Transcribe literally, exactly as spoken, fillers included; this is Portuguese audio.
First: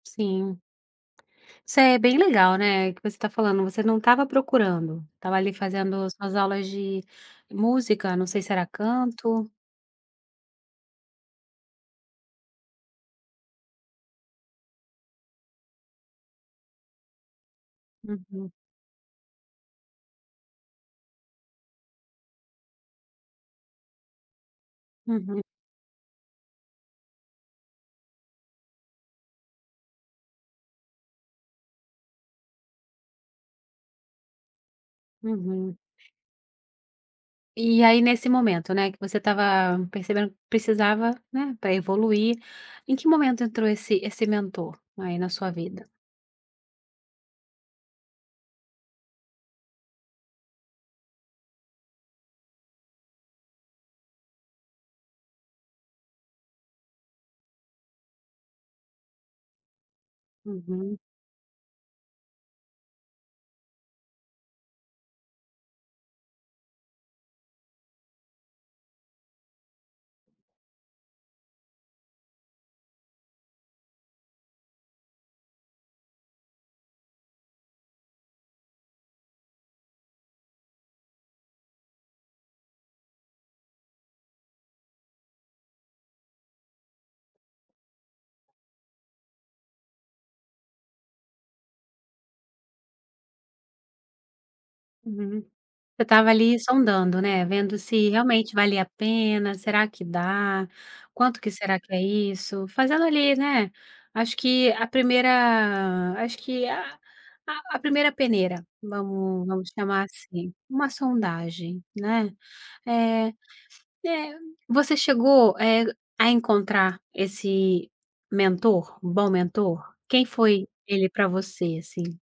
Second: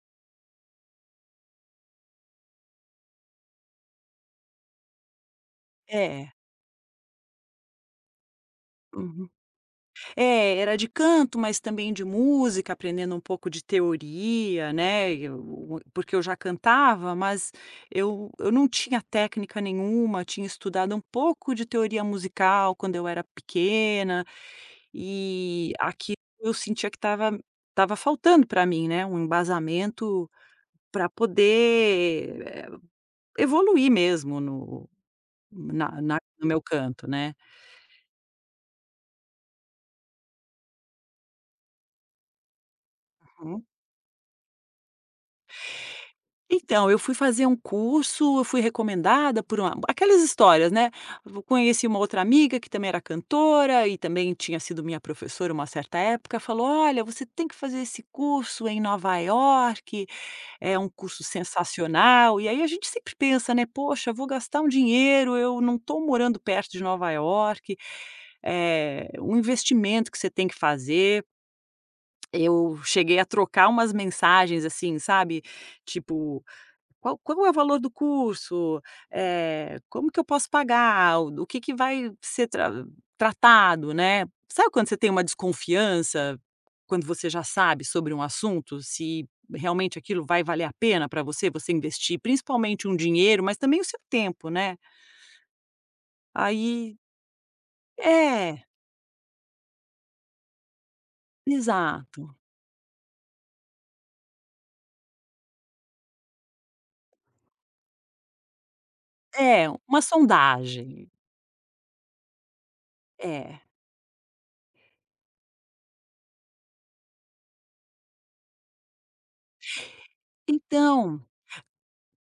Sim. Isso é bem legal, né, o que você tá falando, você não tava procurando. Estava ali fazendo as É. suas aulas de música, não sei se era Uhum. canto. É, era de canto mas também de música, aprendendo um pouco de teoria, né, eu m porque eu já cantava mas, eu eu Uhum. não tinha técnica nenhuma, tinha estudado um pouco de teoria musical quando eu era pequena, Uhum. e aquilo, eu sentia que estava estava faltando pra mim, né, um embasamento pra poder, eh, evoluir mesmo no Uhum. na na no meu canto, né. E aí, nesse momento, né, que você estava percebendo que precisava, né, pra evoluir. Em que momento Uhum. entrou esse esse mentor aí na sua vida? Então, eu fui fazer um curso, eu fui recomendada por uma aquelas histórias, né. V conheci uma outra amiga que também era cantora e também tinha sido minha professora uma certa época, falou: "Olha, você tem que fazer esse curso em Nova Iorque. É um Uhum. curso sensacional," e aí a gente sempre pensa, né, "Poxa, vou gastar um dinheiro, eu não tô morando perto de Nova Iorque," eh, um investimento que você tem que fazer. Eu cheguei a trocar umas mensagens, assim, sabe. Tipo, qual qual é o valor do curso? Eh, como que eu posso pagar? O do o que que vai ser tra tratado, né. Sabe quando você tem uma desconfiança? Quando você já sabe sobre um assunto, se realmente aquilo vai valer a pena pra você, você investir, principalmente um dinheiro, mas também o seu tempo, né. Uhum. Você estava ali Aí sondando, né, vendo se realmente É. valia a pena, será que dá, quanto que será que é Exato. isso, fazendo ali, né, acho que a primeira acho que a a a primeira peneira. Vamos É, vamos uma chamar assim. Uma sondagem. sondagem, né. Eh É. eh, você chegou, eh, a encontrar esse mentor, um bom mentor? Quem foi ele Então pra você, assim?